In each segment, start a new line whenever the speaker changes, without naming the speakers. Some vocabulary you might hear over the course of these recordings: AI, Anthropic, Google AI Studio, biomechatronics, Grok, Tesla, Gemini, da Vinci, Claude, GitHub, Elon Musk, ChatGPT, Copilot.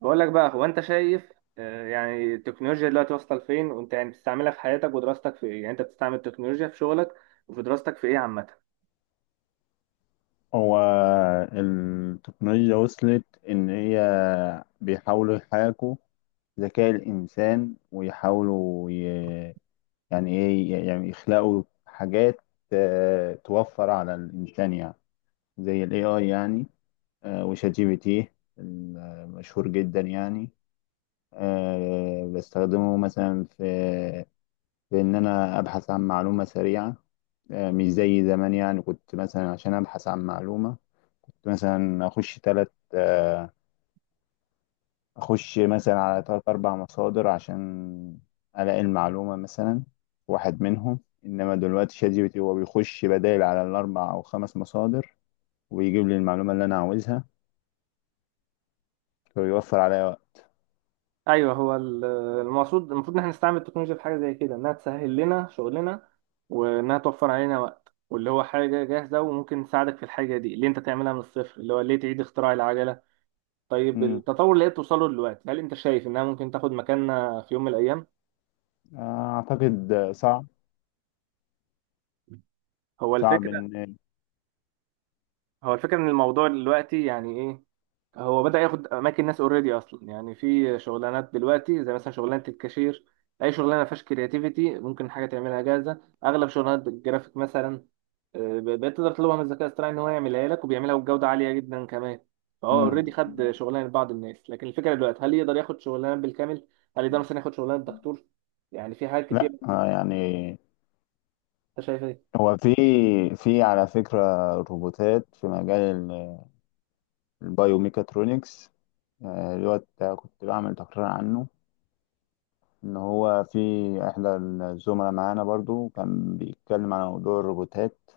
بقول لك بقى، هو انت شايف؟ يعني التكنولوجيا دلوقتي واصله لفين؟ وانت يعني بتستعملها في حياتك ودراستك في ايه؟ يعني انت بتستعمل التكنولوجيا في شغلك وفي دراستك في ايه عامه؟
هو التقنية وصلت إن هي بيحاولوا يحاكوا ذكاء الإنسان، ويحاولوا يعني إيه، يعني يخلقوا حاجات توفر على الإنسان، يعني زي ال AI يعني، وشات جي بي تي المشهور جدا يعني. بستخدمه مثلا في إن أنا أبحث عن معلومة سريعة، مش زي زمان. يعني كنت مثلا عشان أبحث عن معلومة، كنت مثلا اخش مثلا على ثلاث اربع مصادر عشان الاقي المعلومه مثلا في واحد منهم. انما دلوقتي شات جي بي تي هو بيخش بدائل على الاربع او خمس مصادر، ويجيب لي المعلومه اللي انا عاوزها، فبيوفر عليا وقت.
ايوه. المقصود المفروض ان احنا نستعمل التكنولوجيا في حاجه زي كده، انها تسهل لنا شغلنا وانها توفر علينا وقت، واللي هو حاجه جاهزه وممكن تساعدك في الحاجه دي اللي انت تعملها من الصفر. اللي هو ليه تعيد اختراع العجله؟ طيب،
امم
التطور اللي هي بتوصله دلوقتي، هل انت شايف انها ممكن تاخد مكاننا في يوم من الايام؟
اعتقد صعب.
هو
صعب
الفكره،
ان
هو الفكرة ان الموضوع دلوقتي يعني ايه. هو بدأ ياخد اماكن ناس اوريدي اصلا، يعني في شغلانات دلوقتي زي مثلا شغلانة الكاشير، اي شغلانة ما فيهاش كرياتيفيتي ممكن حاجة تعملها جاهزة، اغلب شغلانات الجرافيك مثلا بقيت تقدر تطلبها من الذكاء الاصطناعي ان هو يعملها لك، وبيعملها بجودة عالية جدا كمان. فهو
امم
اوريدي خد شغلانة بعض الناس، لكن الفكرة دلوقتي هل يقدر ياخد شغلانة بالكامل؟ هل يقدر مثلا ياخد شغلانة دكتور؟ يعني في حاجات
لا،
كتير.
يعني
انت شايف ايه؟
هو في على فكره روبوتات في مجال ال- البايوميكاترونكس، اللي هو كنت بعمل تقرير عنه، ان هو في احدى الزملاء معانا برضو كان بيتكلم على موضوع الروبوتات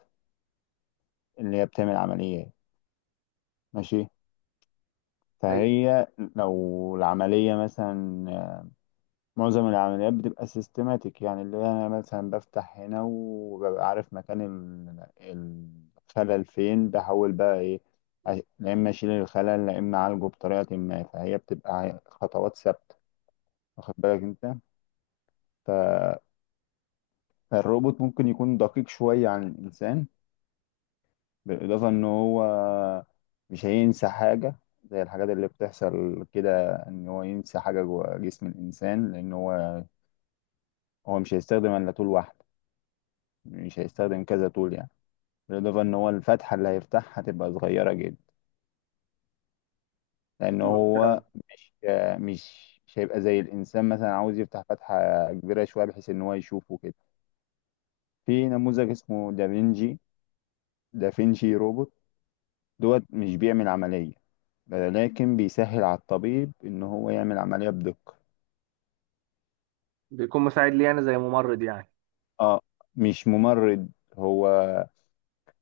اللي هي بتعمل عمليات. ماشي، فهي لو العملية مثلا، معظم العمليات بتبقى سيستماتيك، يعني اللي هي انا مثلا بفتح هنا وببقى عارف مكان الخلل فين، بحاول بقى ايه، لا اما اشيل الخلل لا اما اعالجه بطريقة ما، فهي بتبقى خطوات ثابتة، واخد بالك انت؟ فالروبوت ممكن يكون دقيق شوية عن الانسان، بالإضافة إن هو مش هينسى حاجة زي الحاجات اللي بتحصل كده، إن هو ينسى حاجة جوه جسم الإنسان، لأن هو مش هيستخدم إلا طول واحدة، مش هيستخدم كذا طول يعني. بالإضافة إن هو الفتحة اللي هيفتحها هتبقى صغيرة جدا، لأن هو
أيوة.
مش هيبقى زي الإنسان مثلا عاوز يفتح فتحة كبيرة شوية بحيث إن هو يشوفه كده. في نموذج اسمه دافينشي، روبوت دوت، مش بيعمل عملية لكن بيسهل على الطبيب إن هو يعمل عملية بدقة.
بيكون مساعد لي انا زي ممرض يعني.
اه، مش ممرض. هو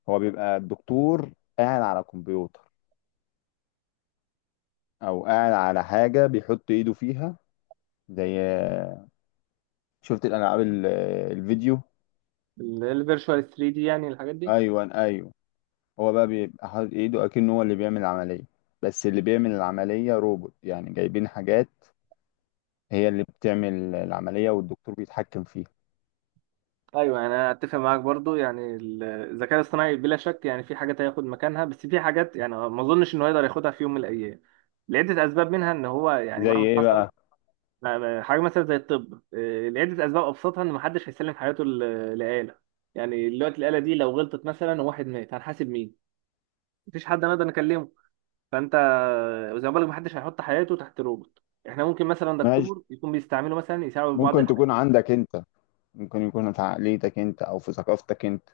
هو بيبقى الدكتور قاعد على كمبيوتر، او قاعد على حاجه بيحط ايده فيها، زي شفت الالعاب الفيديو.
الفيرتشوال 3 دي يعني، الحاجات دي.
ايوه، ايوه. هو بقى بيبقى حاطط ايده اكنه هو اللي بيعمل العمليه، بس اللي بيعمل العمليه روبوت، يعني جايبين حاجات هي اللي بتعمل العمليه والدكتور بيتحكم فيها.
ايوه، يعني انا اتفق معاك برضو. يعني الذكاء الاصطناعي بلا شك يعني في حاجات هياخد مكانها، بس في حاجات يعني ما اظنش انه يقدر ياخدها في يوم من الايام، لعده اسباب منها ان هو يعني
زي
مهما
ايه
حصل
بقى؟
حاجه مثلا زي الطب لعده اسباب ابسطها ان محدش هيسلم حياته لآلة. يعني دلوقتي الآلة دي لو غلطت مثلا وواحد مات، هنحاسب مين؟ مفيش حد نقدر نكلمه. فانت، وزي ما بقولك، محدش هيحط حياته تحت روبوت. احنا ممكن مثلا
ماشي،
دكتور يكون بيستعمله مثلا، يساعده في بعض
ممكن
الحاجات.
تكون عندك انت، ممكن يكون في عقليتك انت او في ثقافتك انت.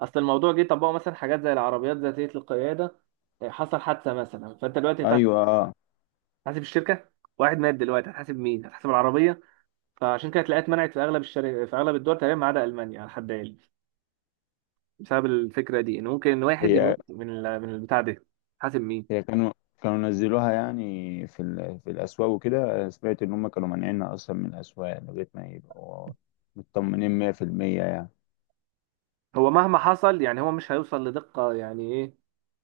اصل الموضوع جه طبقوا مثلا حاجات زي العربيات ذاتيه القياده، حصل حادثه مثلا، فانت دلوقتي هتحاسب
ايوه، اه.
الشركه؟ واحد مات دلوقتي هتحاسب مين؟ هتحاسب العربيه؟ فعشان كده تلاقيها اتمنعت في اغلب الشركات في اغلب الدول تقريبا، ما عدا المانيا على حد علمي، بسبب الفكره دي، ان ممكن واحد
هي
يموت من البتاع ده، حاسب مين؟
هي كانوا نزلوها يعني في في الأسواق وكده، سمعت إن هم كانوا مانعيننا أصلا من الأسواق لغاية ما يبقوا مطمنين 100% يعني.
هو مهما حصل يعني هو مش هيوصل لدقه يعني ايه.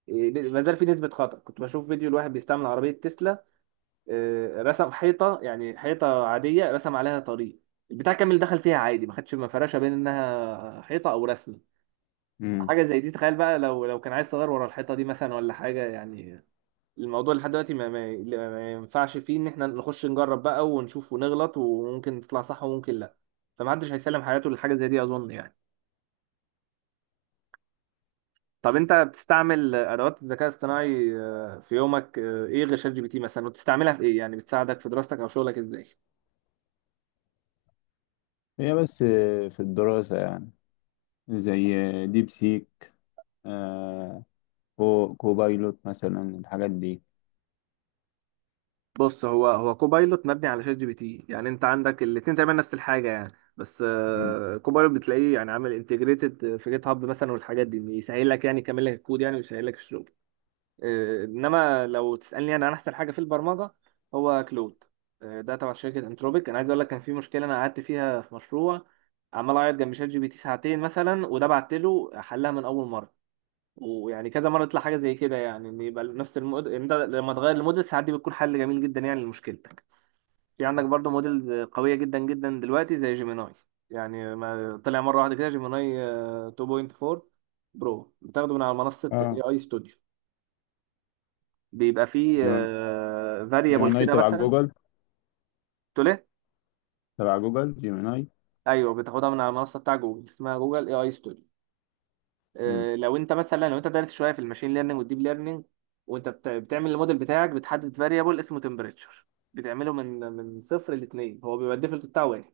ما زال في نسبه خطا. كنت بشوف فيديو لواحد بيستعمل عربيه تسلا، رسم حيطه، يعني حيطه عاديه رسم عليها طريق، البتاع كامل دخل فيها عادي، ما خدش مفرشه بين انها حيطه او رسمه.
مم.
حاجه زي دي، تخيل بقى لو كان عايز صغير ورا الحيطه دي مثلا ولا حاجه يعني. الموضوع لحد دلوقتي ما ينفعش فيه ان احنا نخش نجرب بقى ونشوف ونغلط، وممكن تطلع صح وممكن لا. فمحدش هيسلم حياته لحاجه زي دي، اظن يعني. طب انت بتستعمل ادوات الذكاء الاصطناعي في يومك، ايه غير شات جي بي تي مثلا؟ وبتستعملها في ايه؟ يعني بتساعدك في دراستك او شغلك ازاي؟
هي بس في الدراسة يعني، زي ديب سيك، آه كوبايلوت مثلا، الحاجات دي.
بص، هو كوبايلوت مبني على شات جي بي تي، يعني انت عندك الاتنين تقريبا نفس الحاجه يعني. بس
مم.
كوبايلوت بتلاقيه يعني عامل انتجريتد في جيت هاب مثلا والحاجات دي، إن يسهل لك يعني يكمل لك الكود يعني ويسهل لك الشغل. انما لو تسالني انا عن احسن حاجه في البرمجه، هو كلود. ده تبع شركه انتروبيك. انا عايز اقول لك، كان في مشكله انا قعدت فيها في مشروع، عمال اعيط جنب شات جي بي تي ساعتين مثلا، وده بعت له حلها من اول مره. ويعني كذا مرة يطلع حاجة زي كده، يعني ان يبقى نفس إن ده لما تغير الموديل، ساعات دي بتكون حل جميل جدا يعني لمشكلتك. في عندك برضو موديل قوية جدا جدا دلوقتي زي جيميناي. يعني ما طلع مرة واحدة كده جيميناي 2.4 برو، بتاخده من على منصة اي
اه،
اي ستوديو. بيبقى فيه
جيم-
فاريبل
جيميناي
كده
تبع
مثلا.
جوجل،
تقول ايه؟
تبع جوجل جيميناي.
ايوه، بتاخدها من على المنصة بتاع جوجل، اسمها جوجل اي اي ستوديو.
مم.
لو انت مثلا، لو انت دارس شويه في الماشين ليرنينج والديب ليرنينج، وانت بتعمل الموديل بتاعك، بتحدد فاريبل اسمه تمبريتشر. بتعمله من صفر لاثنين، هو بيبقى الديفولت بتاعه واحد.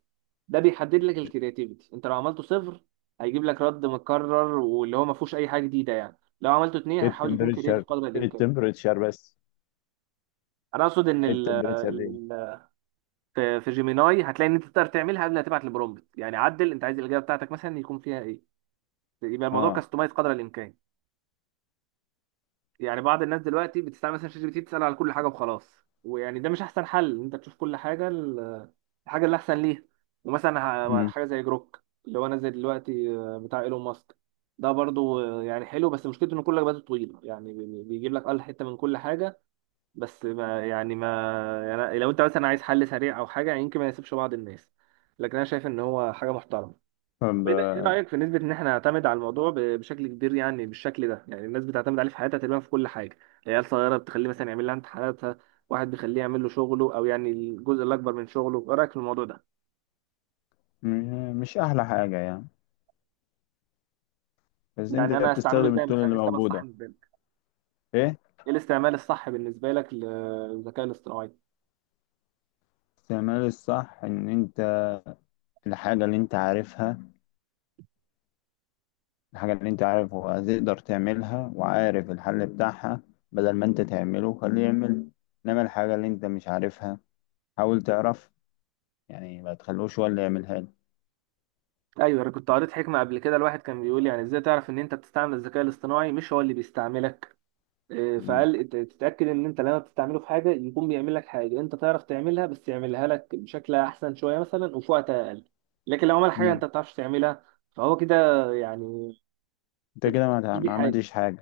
ده بيحدد لك الكرياتيفيتي. انت لو عملته صفر، هيجيب لك رد مكرر واللي هو ما فيهوش اي حاجه جديده يعني. لو عملته اثنين، هيحاول يكون كرياتيف
التمبريتشر
قدر الامكان.
التمبريتشر بس
انا اقصد ان
التمبريتشر دي
في في جيميناي هتلاقي ان انت تقدر تعملها قبل ما تبعت البرومبت، يعني عدل انت عايز الاجابه بتاعتك مثلا يكون فيها ايه، يبقى الموضوع
اه.
كاستمايز قدر الامكان. يعني بعض الناس دلوقتي بتستعمل مثلا شات جي بي تي، بتسأل على كل حاجة وخلاص، ويعني ده مش أحسن حل. إن أنت تشوف كل حاجة، الحاجة اللي أحسن ليها. ومثلا
مم.
حاجة زي جروك اللي هو نازل دلوقتي، بتاع إيلون ماسك، ده برضو يعني حلو، بس مشكلته إن كل إجاباته طويلة، يعني بيجيب لك أقل حتة من كل حاجة. بس ما يعني ما يعني لو أنت مثلا عايز حل سريع أو حاجة، يعني يمكن ما يناسبش بعض الناس، لكن أنا شايف إن هو حاجة محترمة.
طب
طيب، ايه رايك في نسبه ان احنا نعتمد على الموضوع بشكل كبير؟ يعني بالشكل ده، يعني الناس بتعتمد عليه في حياتها تقريبا في كل حاجه. العيال صغيره بتخليه مثلا يعمل لها امتحاناتها، واحد بيخليه يعمل له شغله او يعني الجزء الاكبر من شغله. ايه رايك في الموضوع ده؟
مش أحلى حاجة يعني، بس انت
يعني انا استعمله
بتستخدم
ازاي
التول
مثلا؟
اللي
استعمل الصح
موجودة.
بالنسبه لك،
ايه
ايه الاستعمال الصح بالنسبه لك للذكاء الاصطناعي؟
استعمال الصح؟ ان انت الحاجة اللي انت عارفها، هتقدر تعملها وعارف الحل بتاعها، بدل ما انت تعمله خليه يعمل، انما الحاجة اللي انت مش عارفها حاول تعرف، يعني ما تخلوش هو اللي يعملها لك.
ايوه، انا كنت قريت حكمه قبل كده، الواحد كان بيقول يعني ازاي تعرف ان انت بتستعمل الذكاء الاصطناعي مش هو اللي بيستعملك.
مم.
فقال تتأكد إن أنت لما بتستعمله في حاجة، يكون بيعمل لك حاجة أنت تعرف تعملها، بس يعملها لك بشكل أحسن شوية مثلا، وفي وقت أقل. لكن لو عمل حاجة
مم.
أنت ما بتعرفش تعملها، فهو كده يعني
انت
أنت
كده
بتستفيدش بيه
ما
حاجة.
عملتش حاجة،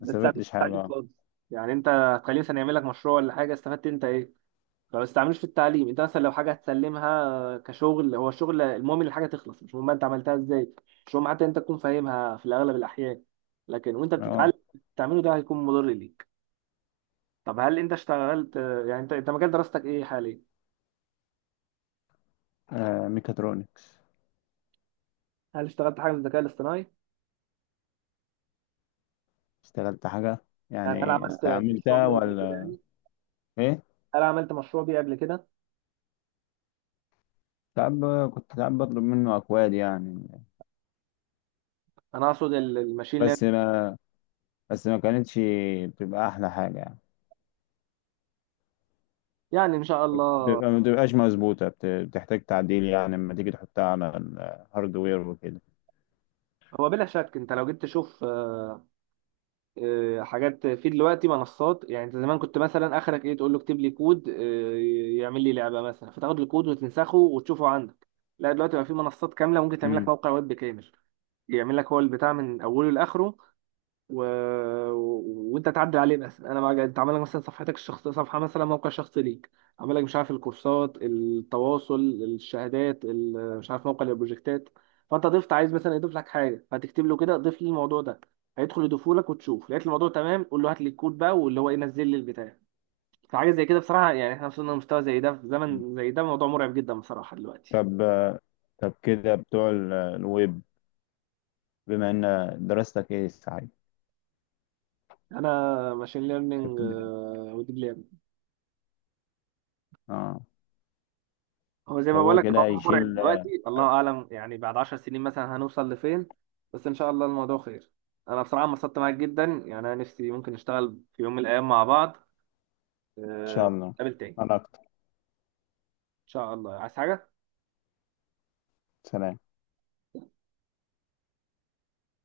ما
تستعملوش في
استفدتش حاجة
التعليم
اه.
خالص. يعني أنت هتخليه مثلا يعمل لك مشروع ولا حاجة، استفدت أنت إيه؟ فما تستعملوش في التعليم. أنت مثلا لو حاجة هتسلمها كشغل، هو الشغل المهم إن الحاجة تخلص، مش مهم بقى أنت عملتها إزاي، مش مهم حتى أنت تكون فاهمها في الأغلب الأحيان. لكن وأنت
اه،
بتتعلم، تعمله ده هيكون مضر ليك. طب هل انت اشتغلت؟ يعني انت مجال دراستك ايه حاليا؟
ميكاترونكس.
هل اشتغلت حاجه في الذكاء الاصطناعي؟
اشتغلت حاجة
يعني انا
يعني،
عملت مشروع
استعملتها
بيه قبل كده
ولا
يعني،
ايه؟
انا عملت مشروع بيه قبل كده.
كنت ساعات بطلب منه اكواد يعني،
انا اقصد الماشين ليرنينج.
بس بس ما كانتش بتبقى احلى حاجه يعني،
يعني ان شاء الله.
بتبقى، ما بتبقاش مظبوطه، بتحتاج تعديل يعني لما تيجي تحطها على الهاردوير وكده.
هو بلا شك انت لو جيت تشوف، حاجات في دلوقتي منصات، يعني انت زمان كنت مثلا اخرك ايه، تقول له اكتب لي كود يعمل لي لعبه مثلا، فتاخد الكود وتنسخه وتشوفه عندك. لا دلوقتي بقى في منصات كامله ممكن تعمل لك
مم.
موقع ويب كامل، يعمل لك هو البتاع من اوله لاخره، و... وانت تعدل عليه مثلا. انا، ما انت عامل لك مثلا صفحتك الشخصيه، صفحه مثلا، موقع شخصي ليك، عامل لك مش عارف الكورسات، التواصل، الشهادات، مش عارف موقع البروجكتات. فانت ضفت عايز مثلا يضيف لك حاجه، هتكتب له كده ضيف لي الموضوع ده، هيدخل يضيفه لك، وتشوف لقيت الموضوع تمام، قول له هات لي الكود بقى، واللي هو ينزل لي البتاع. فحاجه زي كده بصراحه، يعني احنا وصلنا لمستوى زي ده في زمن زي ده، موضوع مرعب جدا بصراحه دلوقتي.
طب، كده بتوع الويب، بما ان دراستك ايه صحيح،
انا ماشين
كنت
ليرنينج
بتدرس؟
وديب.
اه.
هو زي
طب
ما بقول
هو
لك،
كده،
الموضوع مرعب
يشيل
دلوقتي،
ان
الله اعلم يعني بعد 10 سنين مثلا هنوصل لفين. بس ان شاء الله الموضوع خير. انا بصراحه انبسطت معاك جدا، يعني انا نفسي ممكن نشتغل في يوم من الايام مع بعض.
شاء الله.
نتقابل تاني ان
انا اكتر.
شاء الله. عايز حاجه؟
سلام.